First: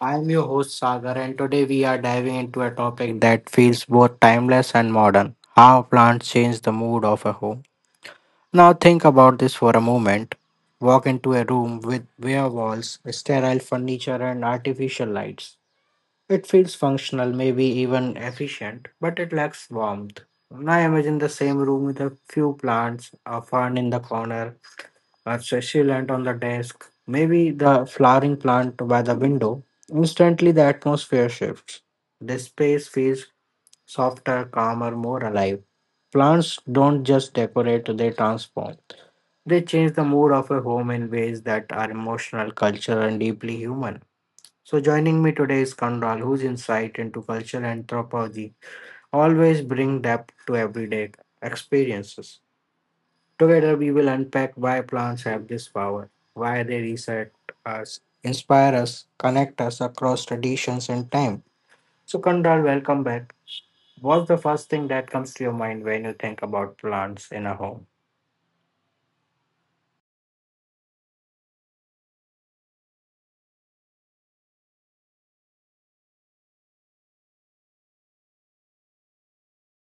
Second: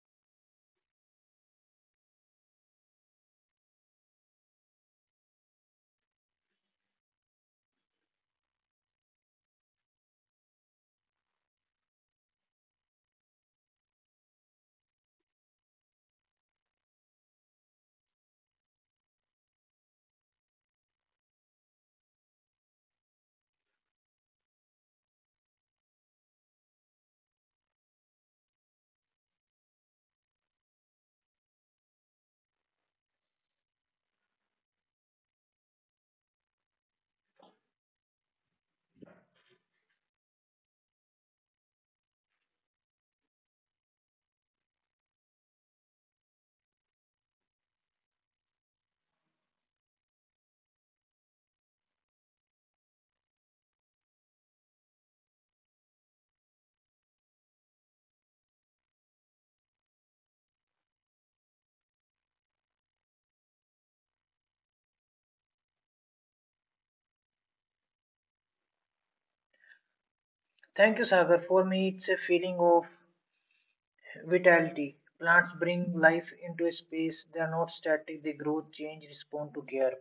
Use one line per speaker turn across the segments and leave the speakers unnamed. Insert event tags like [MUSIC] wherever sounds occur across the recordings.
I'm your host Sagar, and today we are diving into a topic that feels both timeless and modern: how plants change the mood of a home. Now, think about this for a moment. Walk into a room with bare walls, sterile furniture, and artificial lights. It feels functional, maybe even efficient, but it lacks warmth. Now, imagine the same room with a few plants, a fern in the corner, her sachet land on the desk, maybe the flowering plant by the window. Instantly, the atmosphere shifts. The space feels softer, calmer, more alive. Plants don't just decorate, they transform. They change the mood of a home in ways that are emotional, cultural, and deeply human. So, joining me today is Kandral, whose insight into cultural anthropology always bring depth to everyday experiences. Together, we will unpack why plants have this power, why they reset us, inspire us, connect us across traditions and time. So, Kandral, welcome back. What's the first thing that comes to your mind when you think about plants in a home?
Thank you, Sagar. For me, it's a feeling of vitality. Plants bring life into a space. They are not static. They grow, change, respond to care.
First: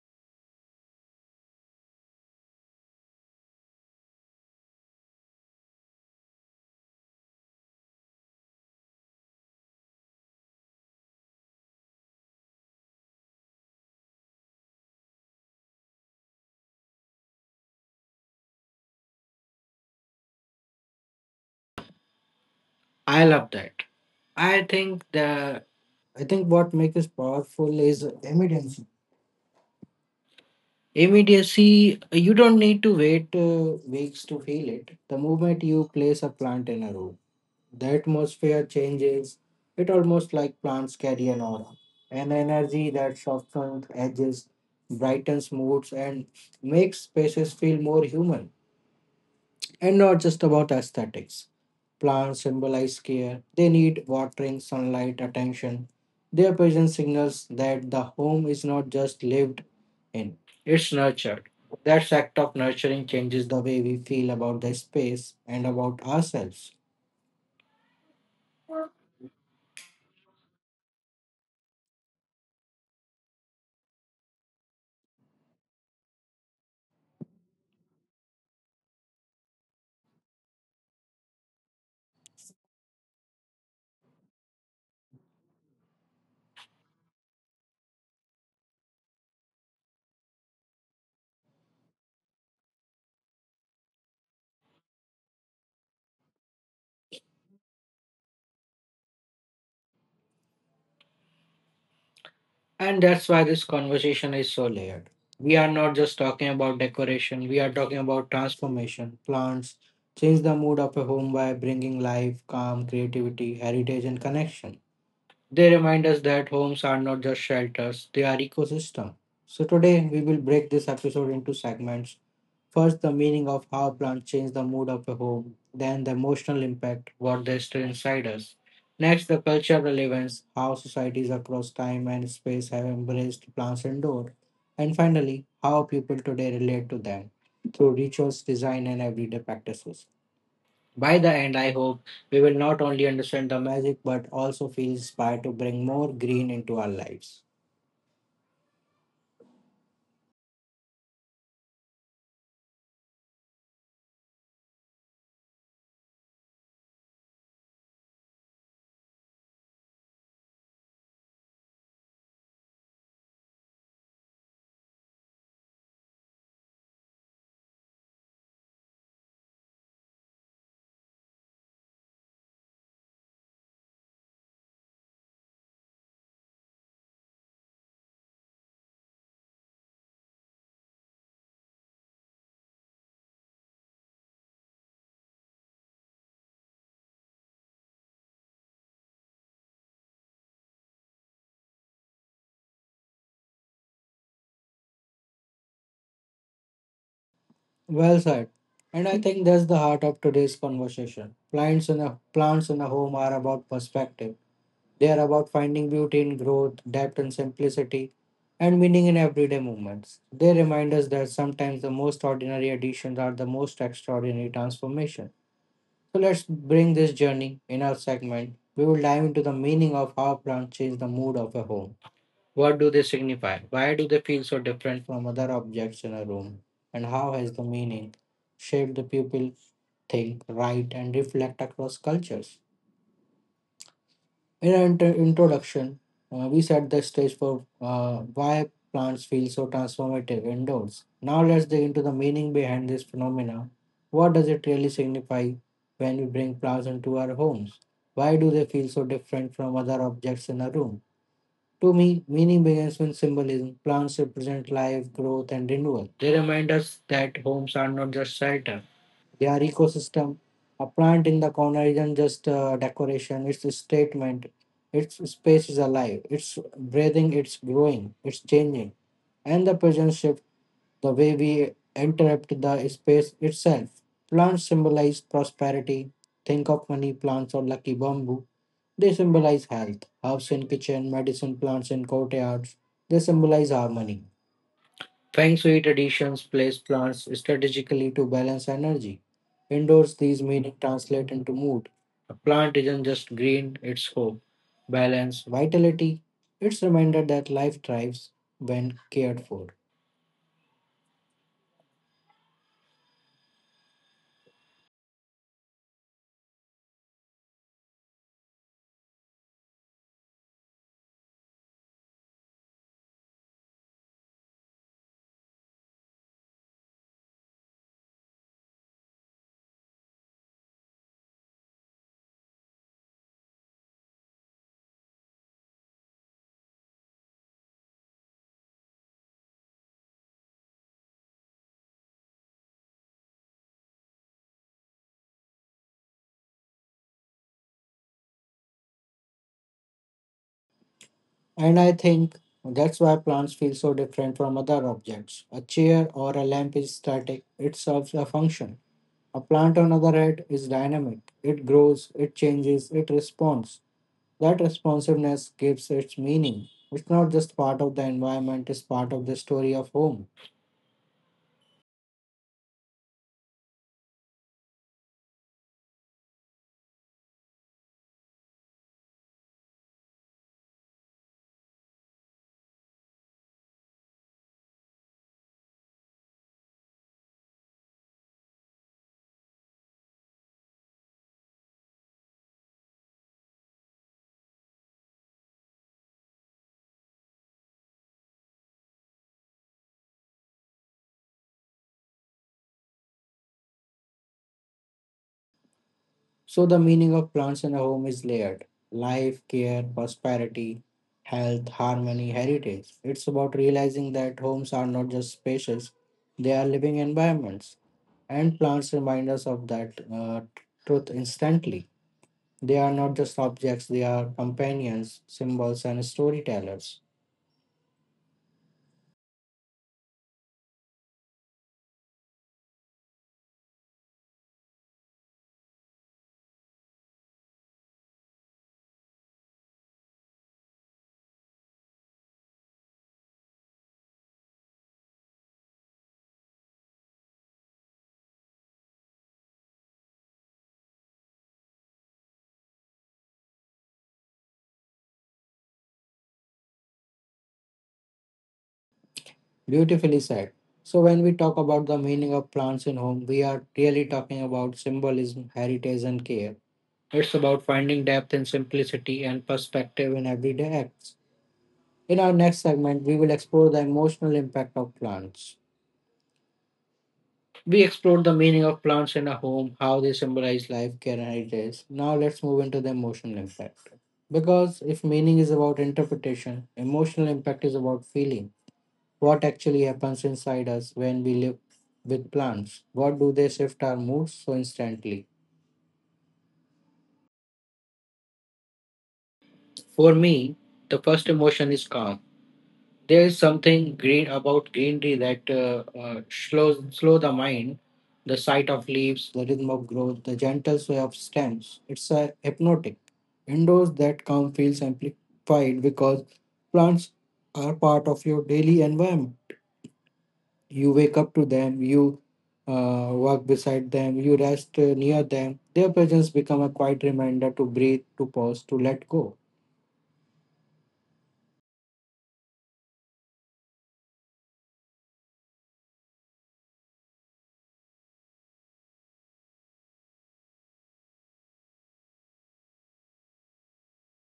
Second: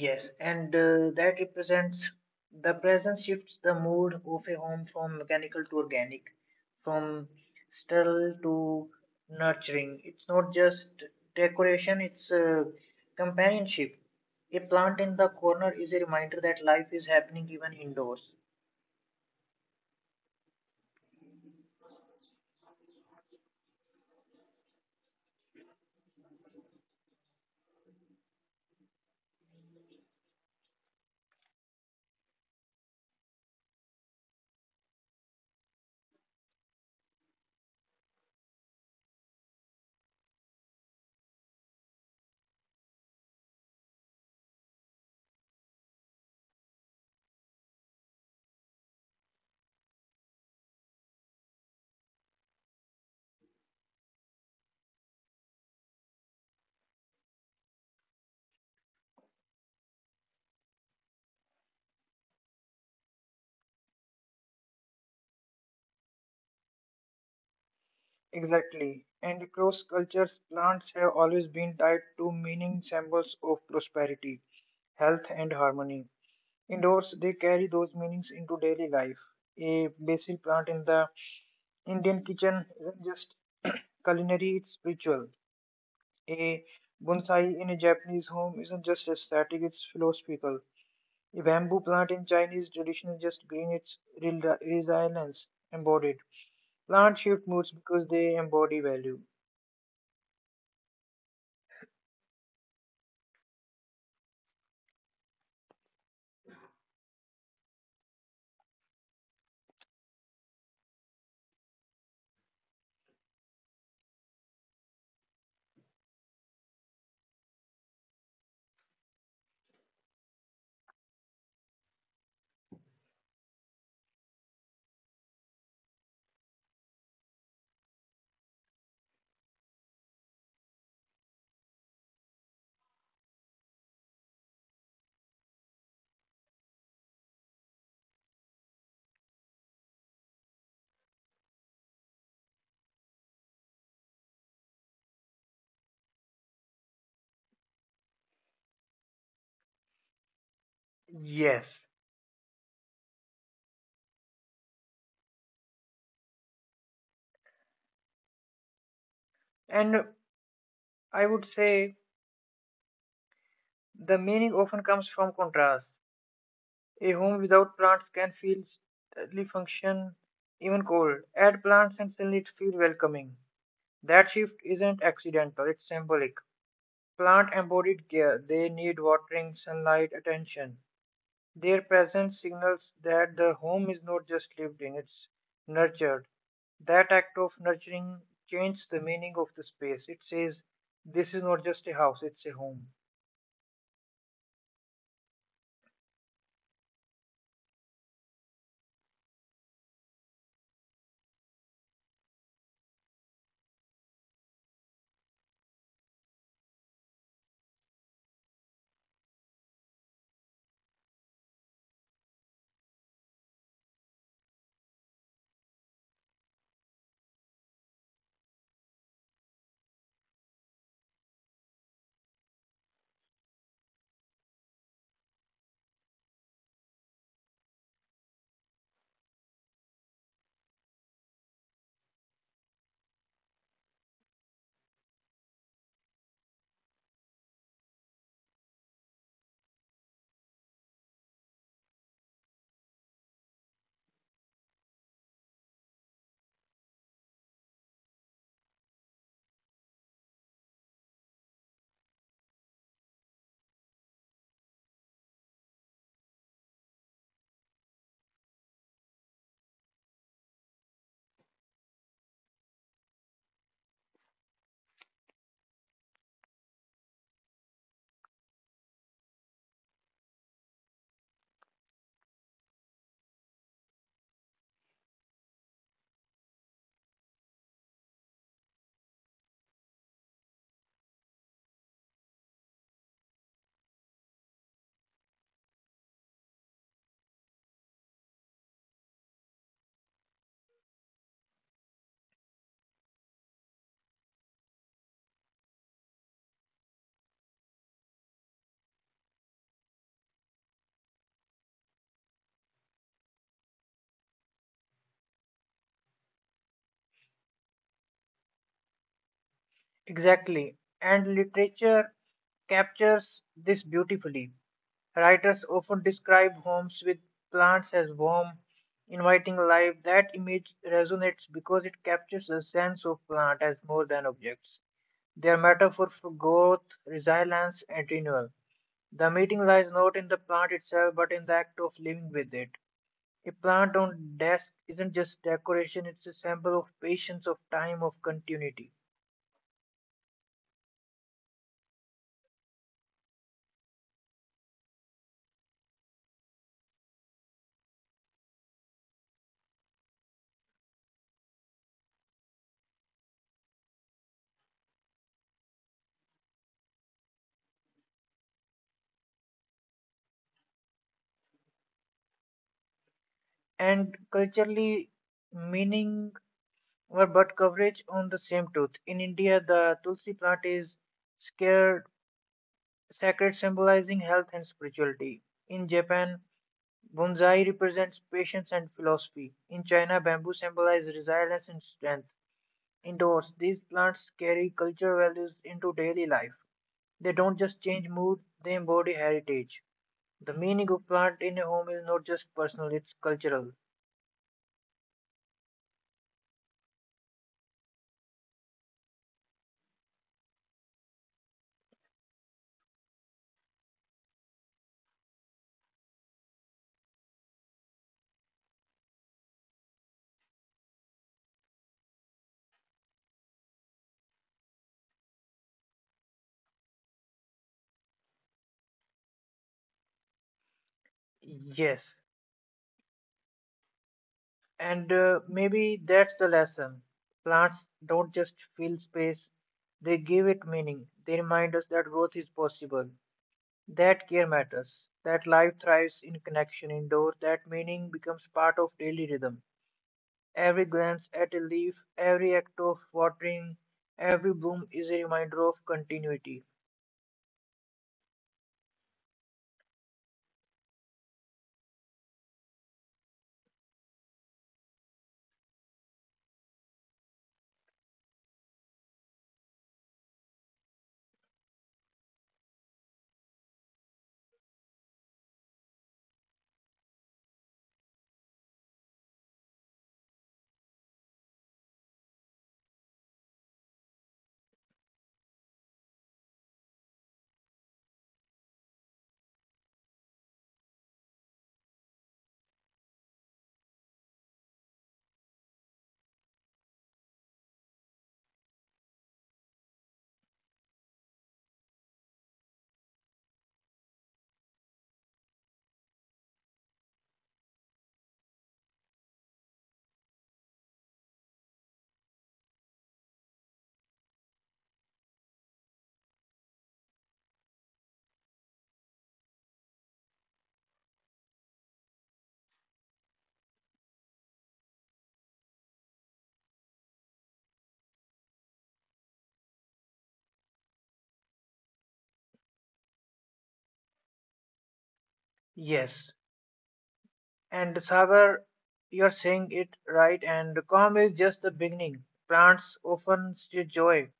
Yes, and that represents the presence shifts the mood of a home from mechanical to organic, from sterile to nurturing. It's not just decoration, it's companionship. A plant in the corner is a reminder that life is happening even indoors.
I love that. I think the I think what makes us powerful is immediacy. Immediacy, you don't need to wait weeks to feel it. The moment you place a plant in a room, the atmosphere changes. It almost like plants carry an aura, an energy that softens edges, brightens moods, and makes spaces feel more human. And not just about aesthetics. Plants symbolize care. They need watering, sunlight, attention. Their presence signals that the home is not just lived in, it's nurtured. That act of nurturing changes the way we feel about the space and about ourselves.
Exactly. And across cultures, plants have always been tied to meaning symbols of prosperity, health, and harmony. Indoors, they carry those meanings into daily life. A basil plant in the Indian kitchen isn't just [CLEARS THROAT] culinary, it's spiritual. A bonsai in a Japanese home isn't just aesthetic, it's philosophical. A bamboo plant in Chinese tradition is just green, it's resilience embodied. Plants shift moods because they embody value.
And that's why this conversation is so layered. We are not just talking about decoration, we are talking about transformation. Plants change the mood of a home by bringing life, calm, creativity, heritage, and connection. They remind us that homes are not just shelters, they are ecosystem. So today we will break this episode into segments. First, the meaning of how plants change the mood of a home, then, the emotional impact, what they stir inside us. Next, the cultural relevance, how societies across time and space have embraced plants indoor. And finally, how people today relate to them through rituals, design, and everyday practices. By the end, I hope we will not only understand the magic but also feel inspired to bring more green into our lives.
Yes, and I would say the meaning often comes from contrast. A home without plants can feel deadly function, even cold. Add plants and suddenly it feels welcoming. That shift isn't accidental, it's symbolic. Plant embodied care. They need watering, sunlight, attention. Their presence signals that the home is not just lived in, it's nurtured. That act of nurturing changes the meaning of the space. It says, this is not just a house, it's a home.
Well said. And I think that's the heart of today's conversation. Plants in a home are about perspective. They are about finding beauty in growth, depth and simplicity, and meaning in everyday moments. They remind us that sometimes the most ordinary additions are the most extraordinary transformation. So let's bring this journey in our segment. We will dive into the meaning of how plants change the mood of a home. What do they signify? Why do they feel so different from other objects in a room? And how has the meaning shaped the people think, write, and reflect across cultures? In our introduction, we set the stage for why plants feel so transformative indoors. Now let's dig into the meaning behind this phenomena. What does it really signify when we bring plants into our homes? Why do they feel so different from other objects in a room? To me, meaning begins with symbolism. Plants represent life, growth, and renewal. They remind us that homes are not just shelter, they are ecosystem. A plant in the corner isn't just decoration, it's a statement. Its space is alive, it's breathing, it's growing, it's changing. And the present shift the way we interrupt the space itself. Plants symbolize prosperity. Think of money plants or lucky bamboo. They symbolize health. Herbs in kitchen, medicine plants in courtyards. They symbolize harmony. Feng Shui traditions place plants strategically to balance energy. Indoors, these meanings translate into mood. A plant isn't just green, it's hope, balance, vitality. It's a reminder that life thrives when cared for.
Exactly. And literature captures this beautifully. Writers often describe homes with plants as warm, inviting life. That image resonates because it captures the sense of plant as more than objects. They are metaphor for growth, resilience, and renewal. The meeting lies not in the plant itself, but in the act of living with it. A plant on desk isn't just decoration, it's a symbol of patience, of time, of continuity.
And I think that's why plants feel so different from other objects. A chair or a lamp is static, it serves a function. A plant, on the other hand, is dynamic. It grows, it changes, it responds. That responsiveness gives its meaning. It's not just part of the environment, it's part of the story of home.
And culturally meaning were but coverage on the same truth. In India, the tulsi plant is scared, sacred, symbolizing health and spirituality. In Japan, bonsai represents patience and philosophy. In China, bamboo symbolizes resilience and strength. Indoors, these plants carry cultural values into daily life. They don't just change mood, they embody heritage. The meaning of plant in a home is not just personal, it's cultural.
So, the meaning of plants in a home is layered: life, care, prosperity, health, harmony, heritage. It's about realizing that homes are not just spaces, they are living environments. And plants remind us of that truth instantly. They are not just objects, they are companions, symbols, and storytellers.
Yes. And maybe that's the lesson. Plants don't just fill space, they give it meaning. They remind us that growth is possible, that care matters, that life thrives in connection indoor, that meaning becomes part of daily rhythm. Every glance at a leaf, every act of watering, every bloom is a reminder of continuity.
Beautifully said. So, when we talk about the meaning of plants in home, we are really talking about symbolism, heritage, and care. It's about finding depth in simplicity and perspective in everyday acts. In our next segment, we will explore the emotional impact of plants. We explored the meaning of plants in a home, how they symbolize life, care, and heritage. Now let's move into the emotional impact. Because if meaning is about interpretation, emotional impact is about feeling. What actually happens inside us when we live with plants? What do they shift our moods so instantly? For me, the first emotion is calm. There is something great about greenery that slow the mind. The sight of leaves, the rhythm of growth, the gentle sway of stems. It's a hypnotic. Indoors, that calm feels amplified because plants are part of your daily environment. You wake up to them, you walk beside them, you rest near them. Their presence become a quiet reminder to breathe, to pause, to let go.
Yes. And Sagar, you're saying it right, and calm is just the beginning. Plants often see joy.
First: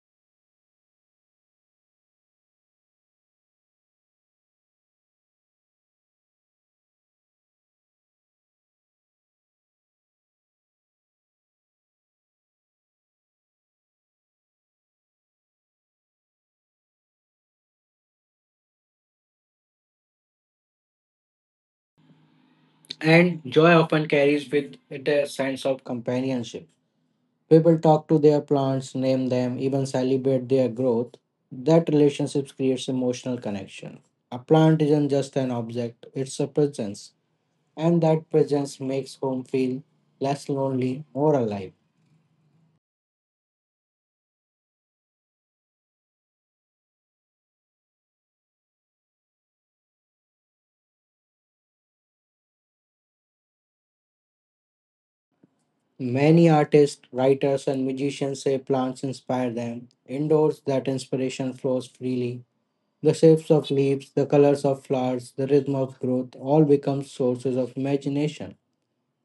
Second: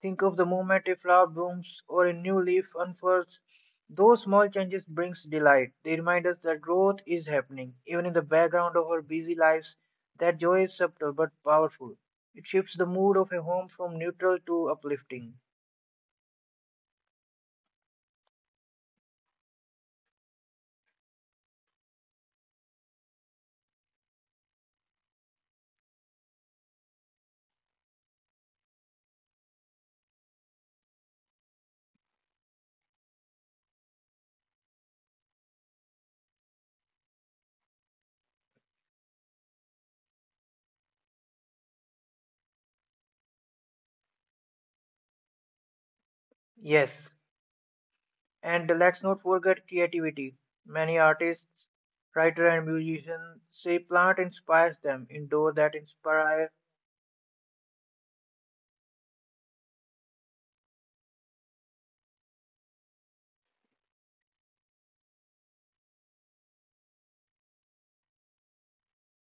Think of the moment a flower blooms or a new leaf unfurls. Those small changes brings delight. They remind us that growth is happening, even in the background of our busy lives. That joy is subtle but powerful. It shifts the mood of a home from neutral to uplifting.
And joy often carries with it a sense of companionship. People talk to their plants, name them, even celebrate their growth. That relationship creates emotional connection. A plant isn't just an object, it's a presence. And that presence makes home feel less lonely, more alive.
Yes, and let's not forget creativity. Many artists, writer, and musicians say plant inspires them, indoor that
Many
inspire.
artists, writers, and musicians say plants inspire them. Indoors, that inspiration flows freely. The shapes of leaves, the colors of flowers, the rhythm of growth all become sources of imagination.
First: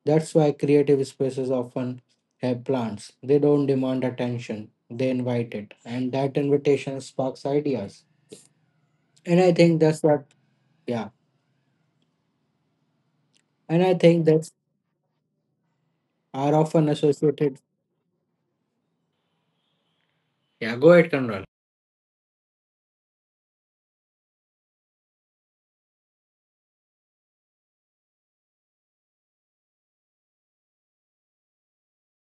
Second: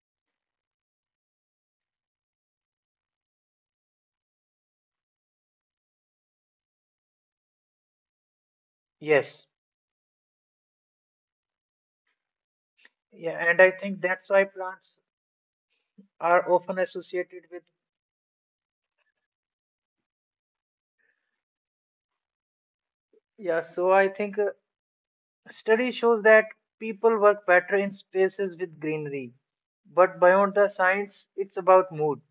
That's why creative spaces often have plants. They don't demand attention, they invite it. And that invitation sparks ideas. And
Yes,
I think that's what, yeah.
yeah, and I
And I
think that's
think
why
that's
plants are
are
often
often
associated
associated.
with.
Yeah, go ahead, Conrad.
Yeah, so I think study shows that people work better in spaces with greenery. But beyond the science, it's about mood.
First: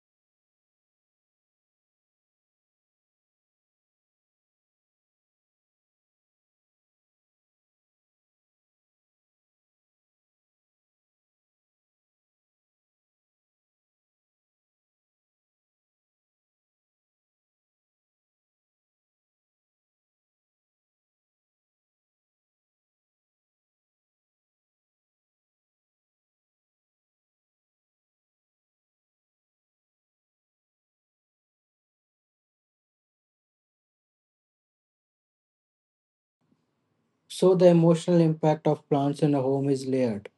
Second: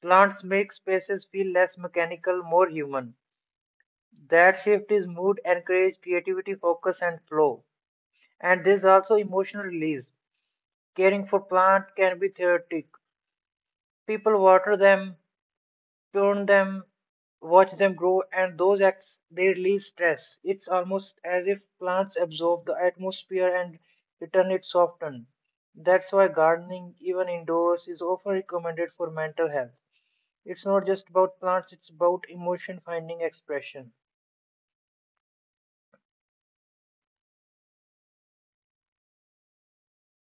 Plants make spaces feel less mechanical, more human. That shift is mood, encourage creativity, focus, and flow. And there's also emotional release. Caring for plant can be therapeutic. People water them, prune them, watch them grow, and those acts they release stress. It's almost as if plants absorb the atmosphere and return it softened. That's why gardening, even indoors, is often recommended for mental health. It's not just about plants, it's about emotion finding expression.
So the emotional impact of plants in a home is layered.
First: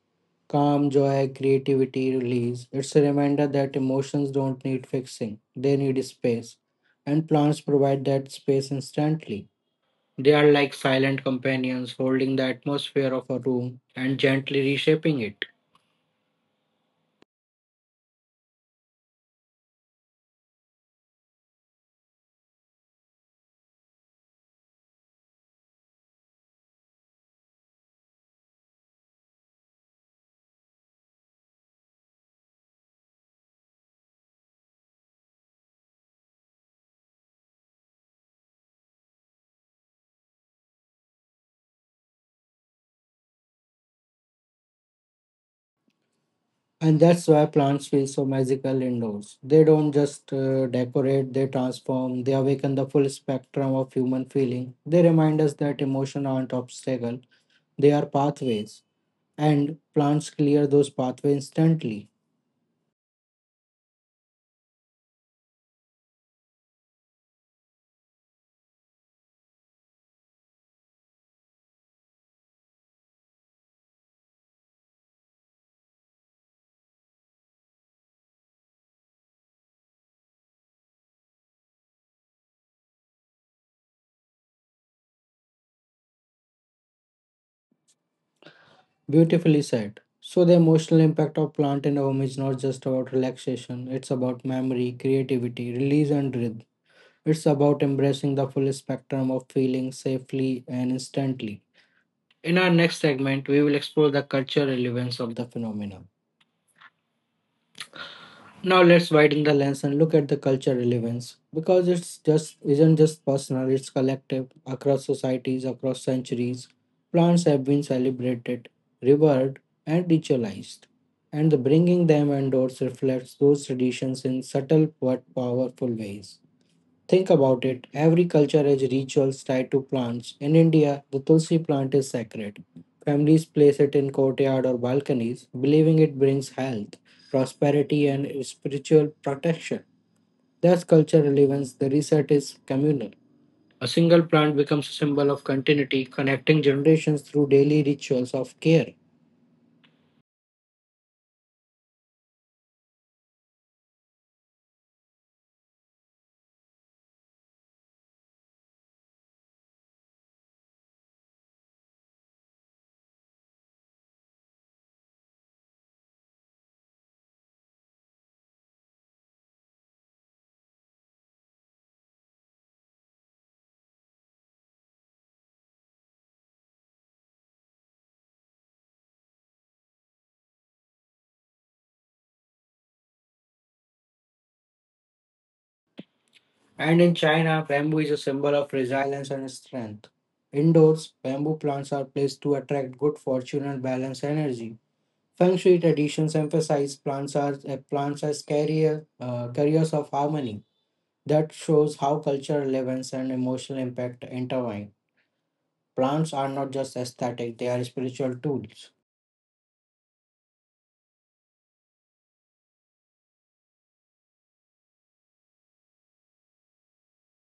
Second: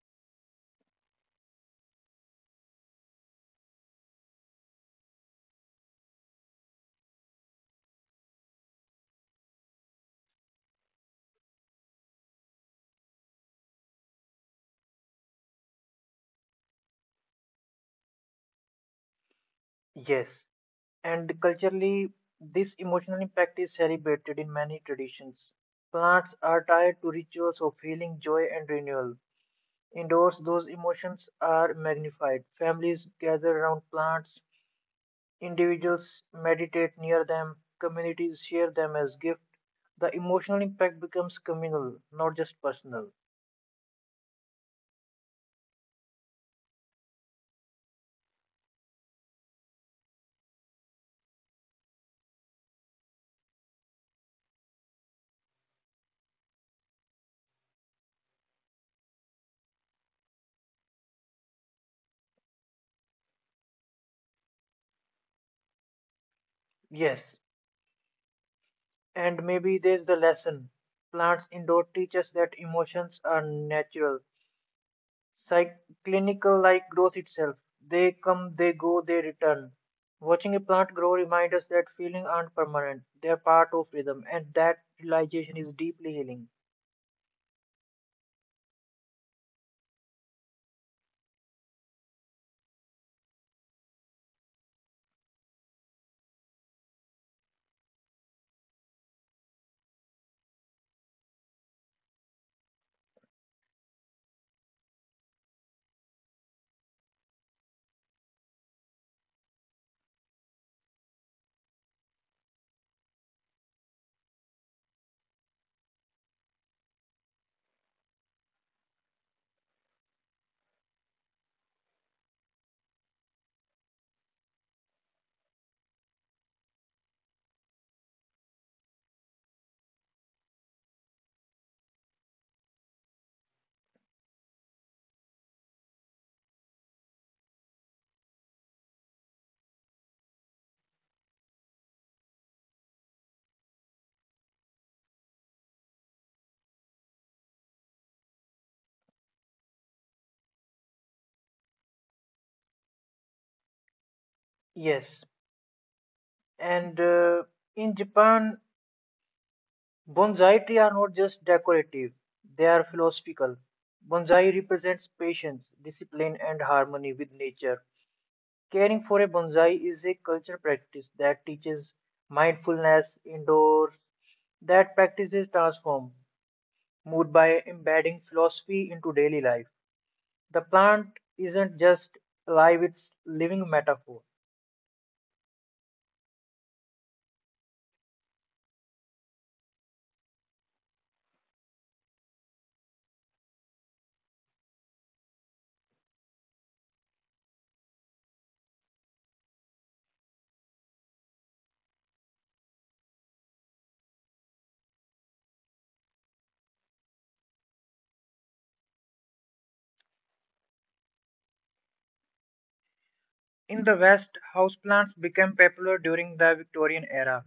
Calm, joy, creativity, release. It's a reminder that emotions don't need fixing, they need space. And plants provide that space instantly. They are like silent companions holding the atmosphere of a room and gently reshaping it.
Yes, and culturally, this emotional impact is celebrated in many traditions. Plants are tied to rituals of healing, joy, and renewal. Indoors, those emotions are magnified. Families gather around plants, individuals meditate near them, communities share them as gift. The emotional impact becomes communal, not just personal.
And that's why plants feel so magical indoors. They don't just decorate, they transform, they awaken the full spectrum of human feeling. They remind us that emotions aren't obstacles, they are pathways. And plants clear those pathways instantly.
Yes, and maybe there's the lesson. Plants indoor teach us that emotions are natural. Cyc- Clinical like growth itself. They come, they go, they return. Watching a plant grow reminds us that feelings aren't permanent, they're part of rhythm, and that realization is deeply healing.
Beautifully said. So the emotional impact of plant in a home is not just about relaxation, it's about memory, creativity, release and rhythm. It's about embracing the full spectrum of feelings safely and instantly. In our next segment, we will explore the cultural relevance of the phenomenon. Now let's widen the lens and look at the cultural relevance because it's just isn't just personal, it's collective across societies, across centuries. Plants have been celebrated, revered, and ritualized, and the bringing them indoors reflects those traditions in subtle but powerful ways. Think about it. Every culture has rituals tied to plants. In India, the tulsi plant is sacred. Families place it in courtyard or balconies, believing it brings health, prosperity, and spiritual protection. That's cultural relevance. The reset is communal. A single plant becomes a symbol of continuity, connecting generations through daily rituals of care.
Yes, and in Japan, bonsai trees are not just decorative, they are philosophical. Bonsai represents patience, discipline, and harmony with nature. Caring for a bonsai is a cultural practice that teaches mindfulness indoors. That practice is transformed mood by embedding philosophy into daily life. The plant isn't just alive, it's living metaphor.
And in China, bamboo is a symbol of resilience and strength. Indoors, bamboo plants are placed to attract good fortune and balance energy. Feng Shui traditions emphasize plants as carriers of harmony. That shows how cultural relevance and emotional impact intertwine. Plants are not just aesthetic; they are spiritual tools.
In the West, houseplants became popular during the Victorian era.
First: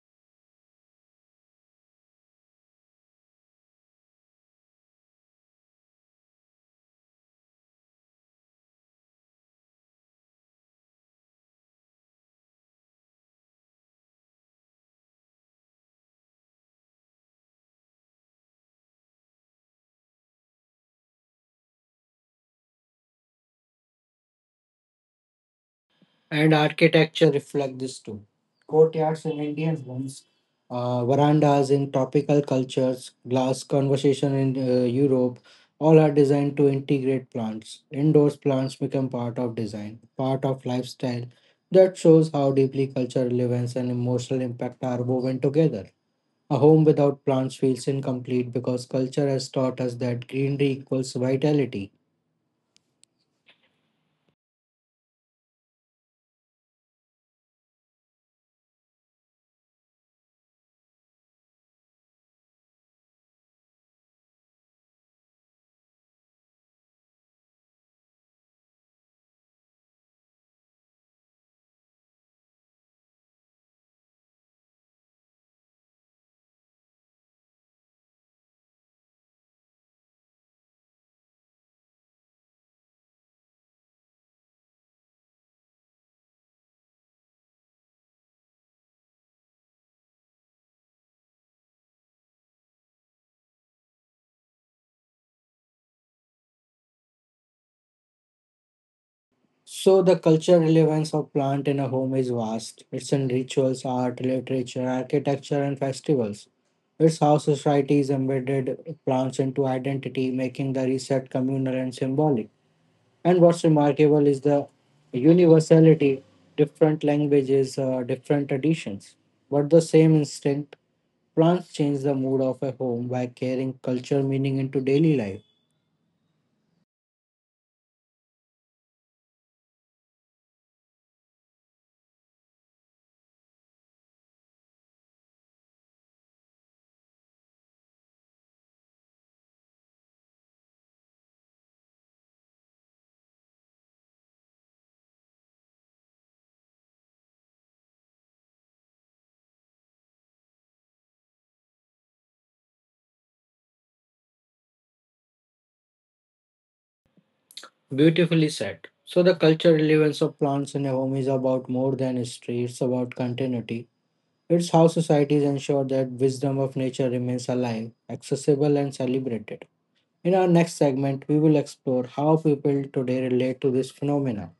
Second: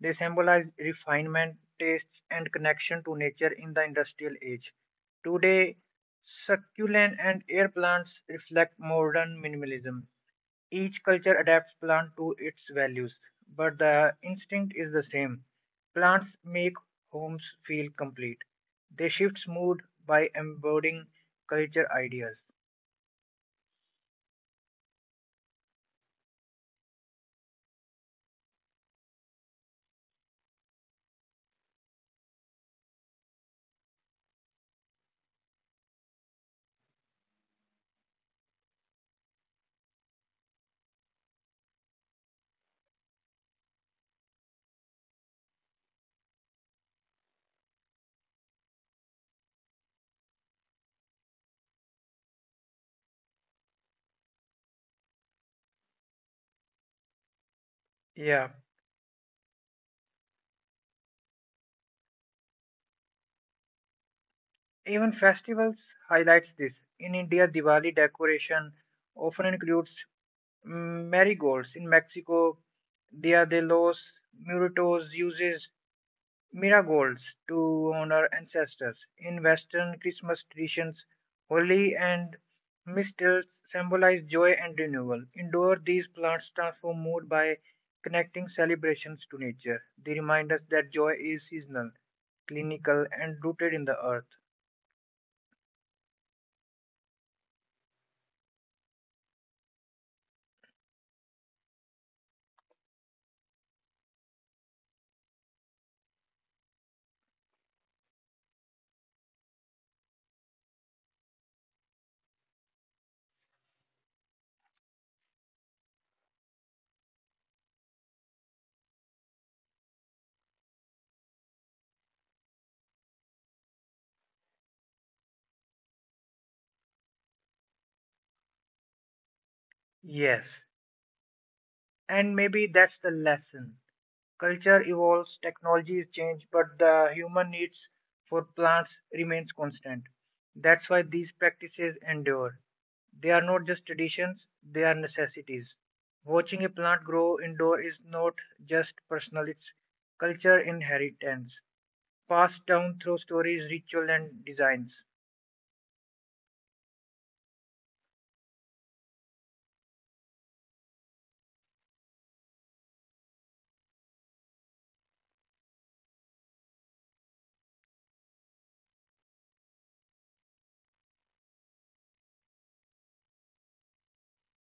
They symbolize refinement, tastes, and connection to nature in the industrial age. Today, succulent and air plants reflect modern minimalism. Each culture adapts plant to its values, but the instinct is the same. Plants make homes feel complete. They shift mood by embodying culture ideas.
And architecture reflect this too. Courtyards in Indian homes, verandas in tropical cultures, glass conversation in Europe, all are designed to integrate plants. Indoors, plants become part of design, part of lifestyle. That shows how deeply cultural relevance and emotional impact are woven together. A home without plants feels incomplete because culture has taught us that greenery equals vitality.
Yeah, even festivals highlights this. In India, Diwali decoration often includes marigolds. In Mexico, Dia de los Muertos uses Miracles to honor ancestors. In Western Christmas traditions, holly and mistletoe symbolize joy and renewal. Indoor, these plants transform mood by connecting celebrations to nature. They remind us that joy is seasonal, clinical, and rooted in the earth.
So the cultural relevance of plant in a home is vast. It's in rituals, art, literature, architecture, and festivals. It's how societies embedded plants into identity, making the reset communal and symbolic. And what's remarkable is the universality, different languages, different traditions, but the same instinct. Plants change the mood of a home by carrying culture meaning into daily life.
Yes, and maybe that's the lesson. Culture evolves, technologies change, but the human needs for plants remains constant. That's why these practices endure. They are not just traditions, they are necessities. Watching a plant grow indoor is not just personal, it's culture inheritance, passed down through stories, ritual, and designs.
Beautifully said. So, the cultural relevance of plants in a home is about more than history, it's about continuity. It's how societies ensure that wisdom of nature remains alive, accessible, and celebrated. In our next segment, we will explore how people today relate to this phenomena.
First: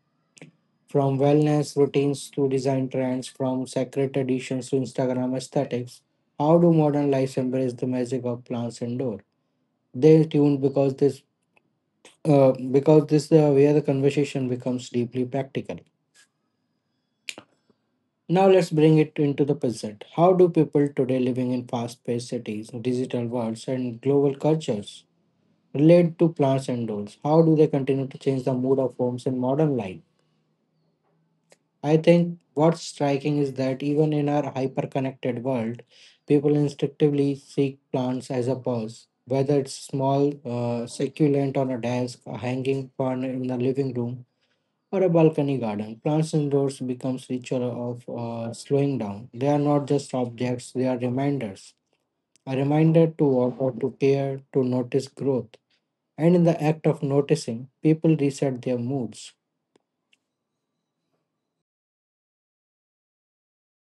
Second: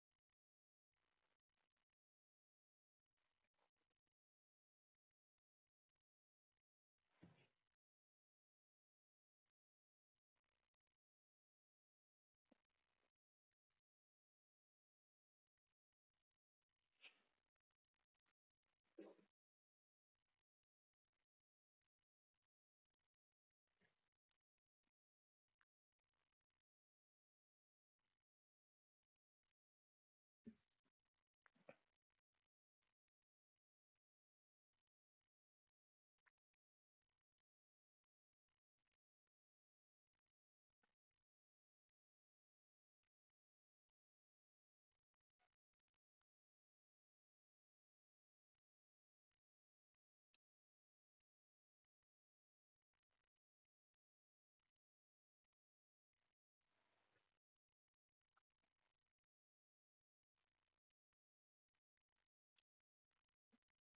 From wellness routines to design trends, from sacred traditions to Instagram aesthetics, how do modern lives embrace the magic of plants indoor? They tuned because this is where the conversation becomes deeply practical. Now let's bring it into the present. How do people today living in fast-paced cities, digital worlds, and global cultures relate to plans and goals? How do they continue to change the mood of homes in modern life? I think what's striking is that even in our hyper-connected world, people instinctively seek plants as a pause. Whether it's small succulent on a desk, a hanging one in the living room, or a balcony garden. Plants indoors becomes ritual of slowing down. They are not just objects; they are reminders. A reminder to walk or to care, to notice growth. And in the act of noticing, people reset their moods.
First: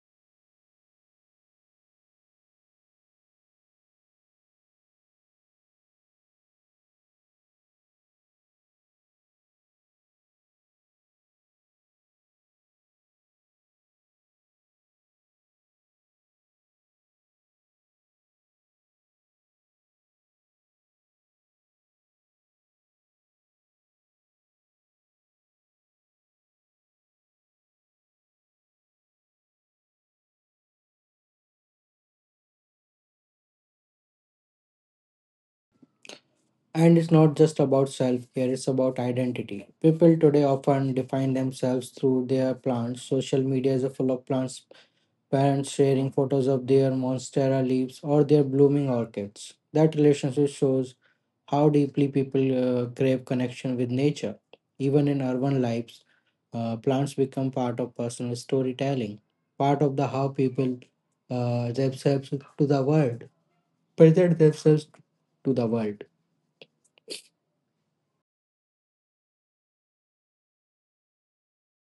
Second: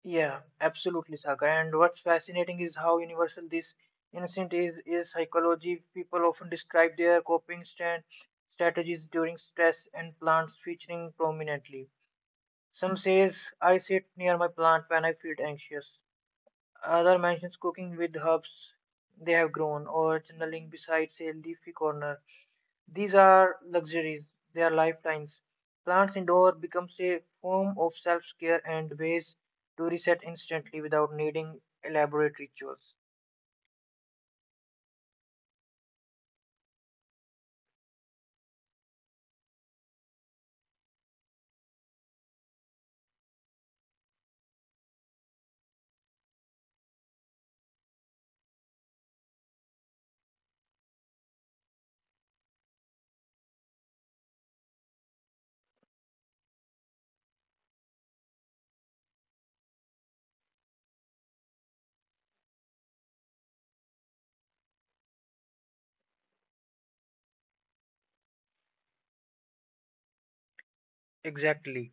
Yeah, absolutely, Saga. And what's fascinating is how universal this instinct is psychology. People often describe their coping stand strategies during stress and plants featuring prominently. Some says I sit near my plant when I feel anxious. Other mentions cooking with herbs they have grown or journaling beside a leafy corner. These are luxuries, they are lifelines. Plants indoor becomes a form of self-care and ways to reset instantly without needing elaborate rituals.
And it's not just about self care, it's about identity. People today often define themselves through their plants. Social media is full of plants, parents sharing photos of their monstera leaves or their blooming orchids. That relationship shows how deeply people crave connection with nature. Even in urban lives, plants become part of personal storytelling, part of the how people themselves to the world, present themselves to the world.
Exactly.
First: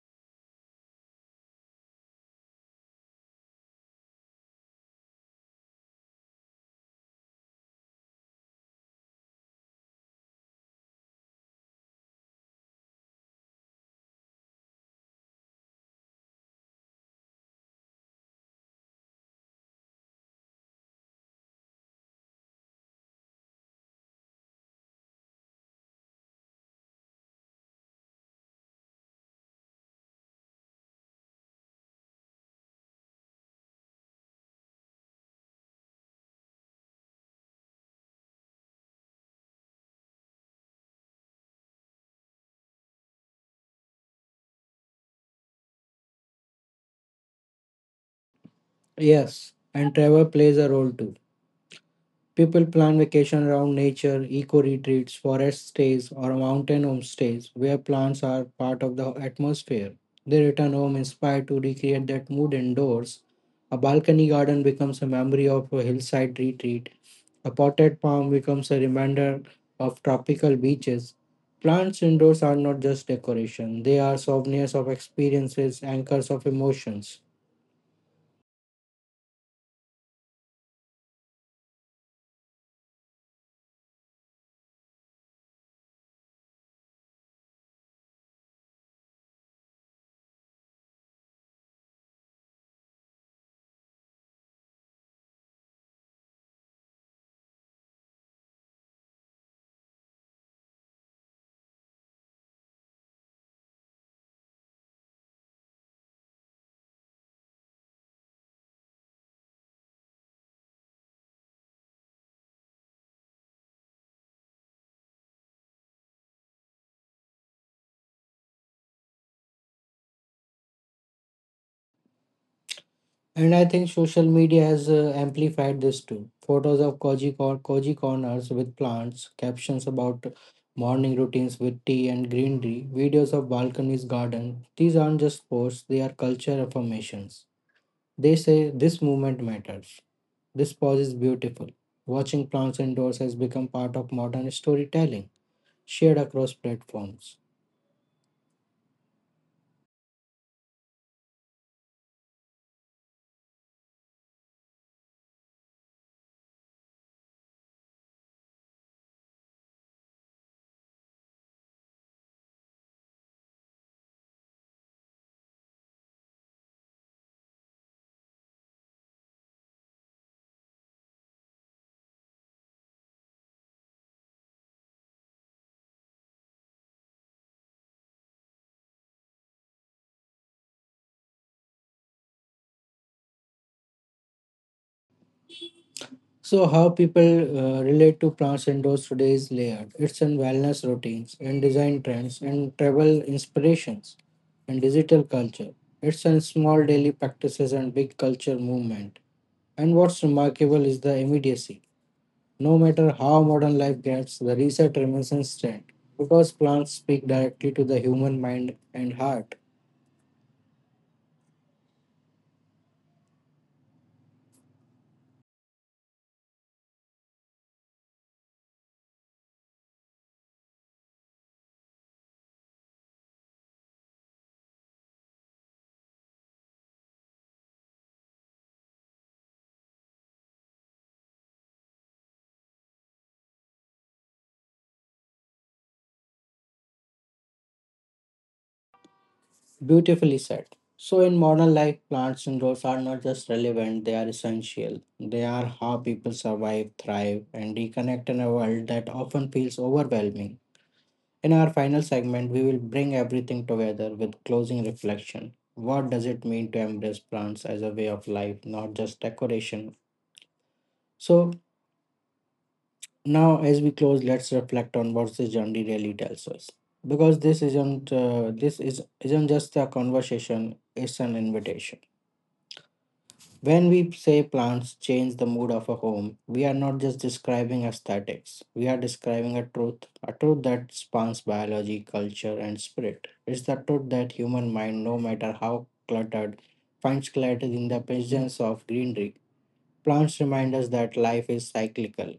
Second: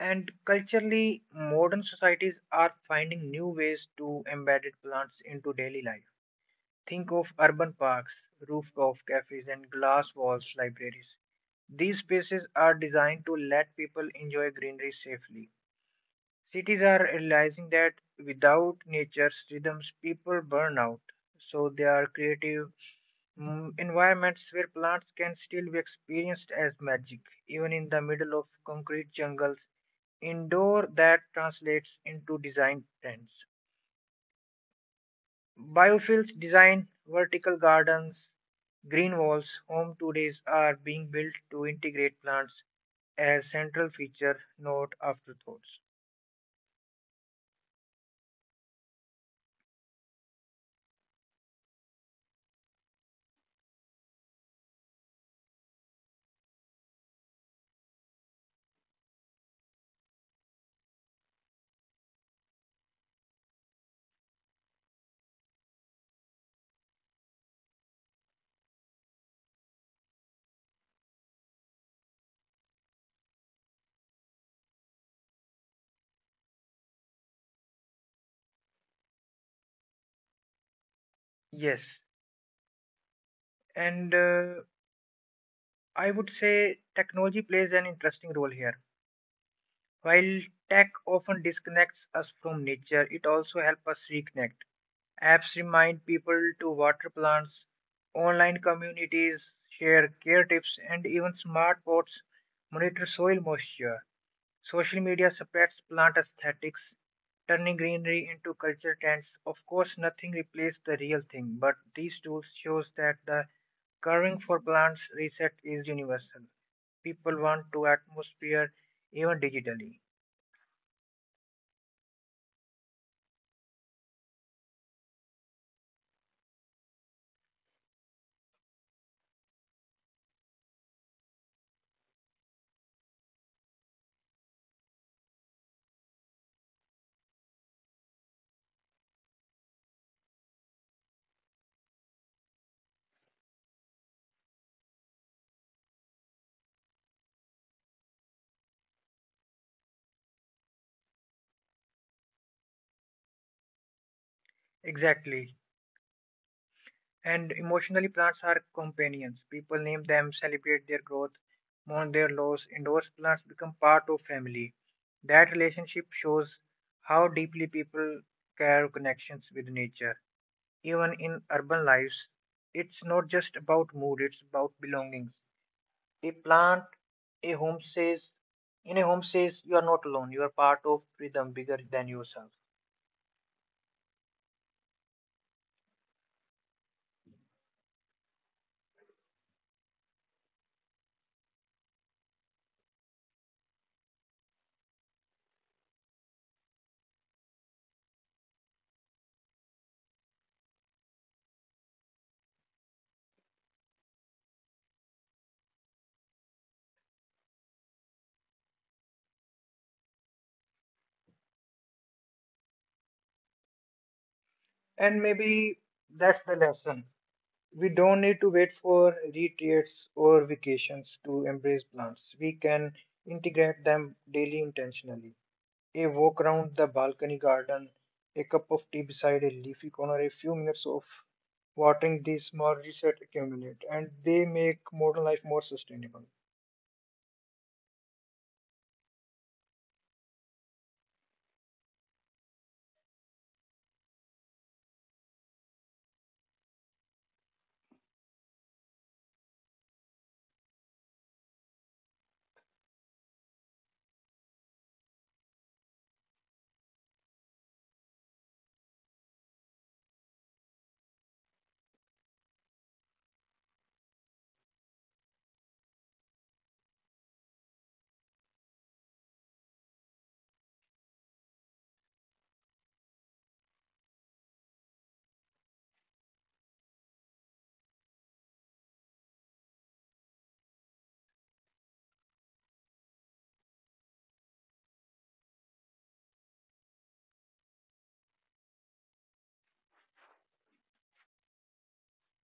And culturally, modern societies are finding new ways to embed plants into daily life. Think of urban parks, rooftop cafes, and glass walls libraries. These spaces are designed to let people enjoy greenery safely. Cities are realizing that without nature's rhythms, people burn out. So they are creative environments where plants can still be experienced as magic, even in the middle of concrete jungles. Indoor that translates into design trends. Biofields design vertical gardens, green walls, home todays are being built to integrate plants as central feature, not afterthoughts.
Yes, and travel plays a role too. People plan vacation around nature, eco retreats, forest stays, or mountain homestays where plants are part of the atmosphere. They return home inspired to recreate that mood indoors. A balcony garden becomes a memory of a hillside retreat. A potted palm becomes a reminder of tropical beaches. Plants indoors are not just decoration, they are souvenirs of experiences, anchors of emotions.
Yes, and I would say technology plays an interesting role here. While tech often disconnects us from nature, it also helps us reconnect. Apps remind people to water plants, online communities share care tips, and even smart pots monitor soil moisture. Social media suppress plant aesthetics, turning greenery into culture trends. Of course, nothing replaces the real thing, but these tools shows that the carving for plants reset is universal. People want to atmosphere even digitally.
And I think social media has amplified this too. Photos of cozy corners with plants, captions about morning routines with tea and greenery, videos of balconies, garden. These aren't just posts, they are culture affirmations. They say this movement matters. This pause is beautiful. Watching plants indoors has become part of modern storytelling, shared across platforms.
Exactly. And emotionally, plants are companions. People name them, celebrate their growth, mourn their loss. Endorse plants become part of family. That relationship shows how deeply people care connections with nature. Even in urban lives, it's not just about mood, it's about belongings. A plant, a home says, in a home says you are not alone, you are part of rhythm bigger than yourself.
So, how people relate to plants indoors today is layered. It's in wellness routines, and design trends, and travel inspirations, and digital culture. It's in small daily practices and big culture movement. And what's remarkable is the immediacy. No matter how modern life gets, the research remains instant because plants speak directly to the human mind and heart.
And maybe that's the lesson. We don't need to wait for retreats or vacations to embrace plants. We can integrate them daily intentionally. A walk around the balcony garden, a cup of tea beside a leafy corner, a few minutes of watering these small resets accumulate and they make modern life more sustainable.
Beautifully said. So, in modern life, plants and roads are not just relevant, they are essential. They are how people survive, thrive, and reconnect in a world that often feels overwhelming. In our final segment, we will bring everything together with closing reflection. What does it mean to embrace plants as a way of life, not just decoration? So, now as we close, let's reflect on what this journey really tells us. Because this isn't this is isn't just a conversation; it's an invitation. When we say plants change the mood of a home, we are not just describing aesthetics. We are describing a truth that spans biology, culture, and spirit. It's the truth that human mind, no matter how cluttered, finds clarity in the presence of greenery. Plants remind us that life is cyclical,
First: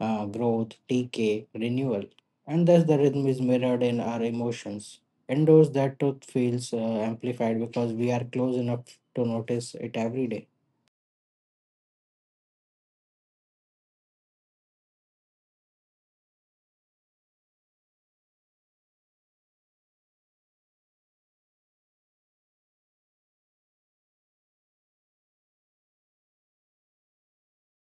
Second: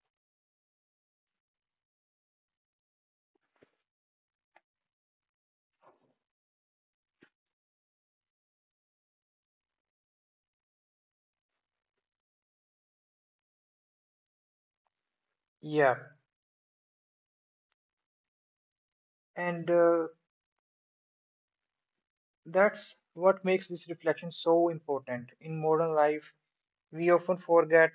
growth, decay, renewal, and thus the rhythm is mirrored in our emotions. Indoors, that truth feels amplified because we are close enough to notice it every day.
Yeah, and that's what makes this reflection so important. In modern life, we often forget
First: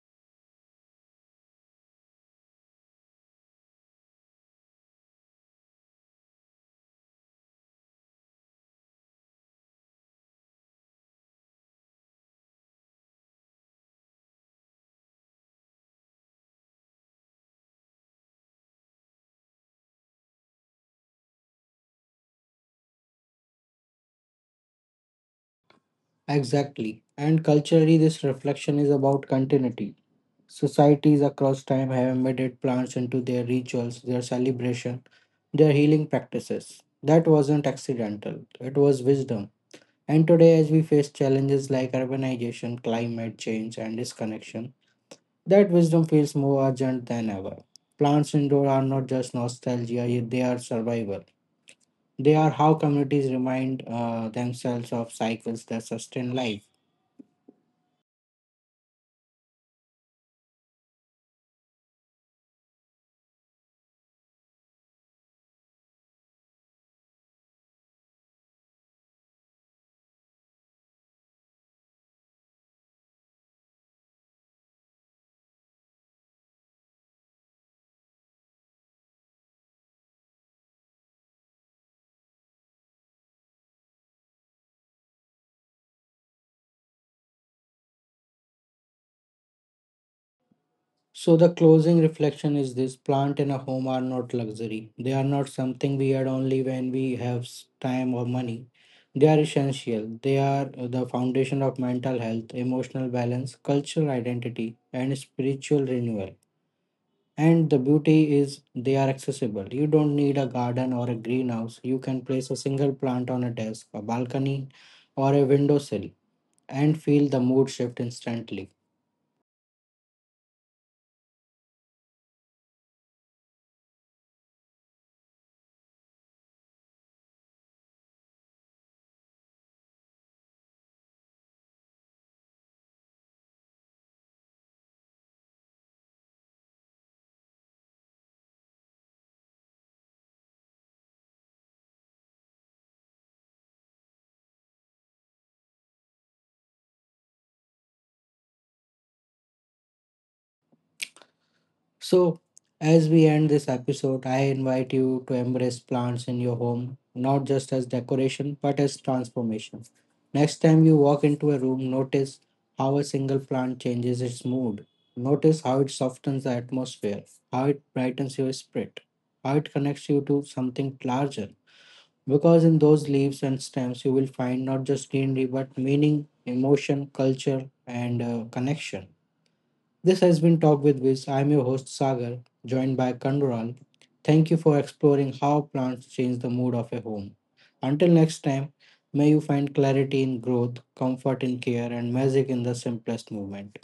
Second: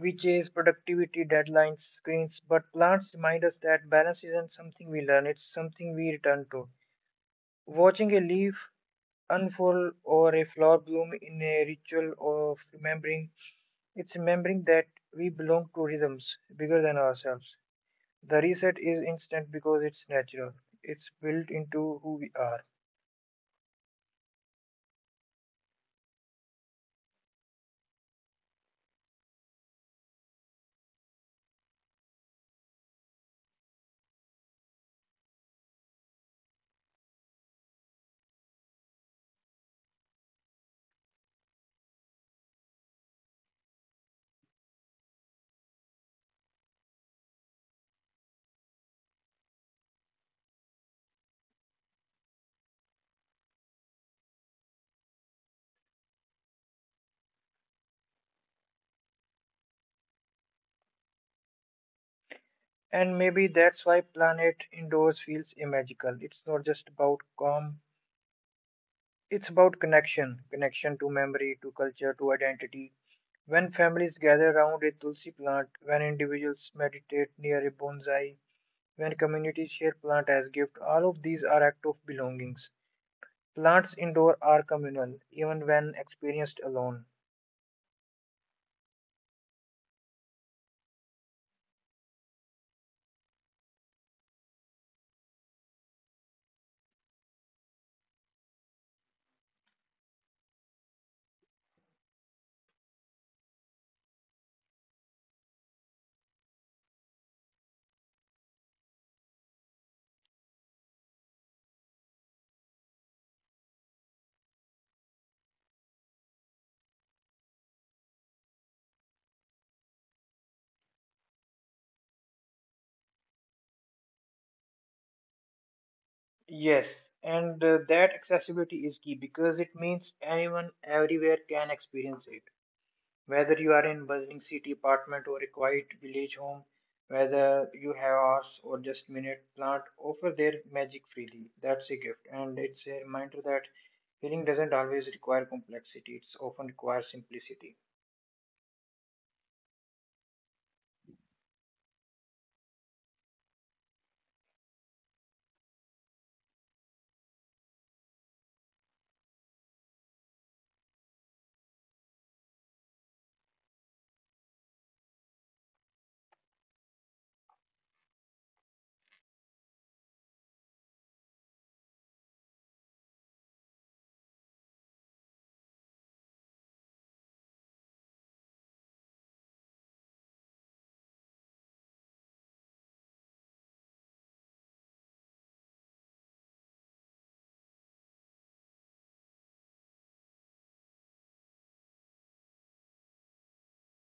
we chase productivity, deadlines, screens, but plants remind us that balance isn't something we learn, it's something we return to. Watching a leaf unfold or a flower bloom in a ritual of remembering, it's remembering that we belong to rhythms bigger than ourselves. The reset is instant because it's natural, it's built into who we are.
Exactly. And culturally, this reflection is about continuity. Societies across time have embedded plants into their rituals, their celebration, their healing practices. That wasn't accidental, it was wisdom. And today, as we face challenges like urbanization, climate change, and disconnection, that wisdom feels more urgent than ever. Plants indoor are not just nostalgia, yet they are survival. They are how communities remind themselves of cycles that sustain life.
And maybe that's why Planet Indoors feels magical. It's not just about calm, it's about connection to memory, to culture, to identity. When families gather around a tulsi plant, when individuals meditate near a bonsai, when communities share plants as gifts, all of these are acts of belongings. Plants indoor are communal, even when experienced alone.
So, the closing reflection is this plant and a home are not luxury. They are not something we add only when we have time or money. They are essential. They are the foundation of mental health, emotional balance, cultural identity, and spiritual renewal. And the beauty is they are accessible. You don't need a garden or a greenhouse. You can place a single plant on a desk, a balcony, or a windowsill and feel the mood shift instantly.
Yes, and that accessibility is key because it means anyone everywhere can experience it. Whether you are in bustling city apartment or a quiet village home, whether you have hours or just minute, plant offer their magic freely. That's a gift, and it's a reminder that healing doesn't always require complexity. It's often requires simplicity.
So, as we end this episode, I invite you to embrace plants in your home, not just as decoration, but as transformation. Next time you walk into a room, notice how a single plant changes its mood. Notice how it softens the atmosphere, how it brightens your spirit, how it connects you to something larger. Because in those leaves and stems, you will find not just greenery, but meaning, emotion, culture, and connection. This has been Talk with Wiz. I'm your host Sagar, joined by Kandural. Thank you for exploring how plants change the mood of a home. Until next time, may you find clarity in growth, comfort in care, and magic in the simplest movement.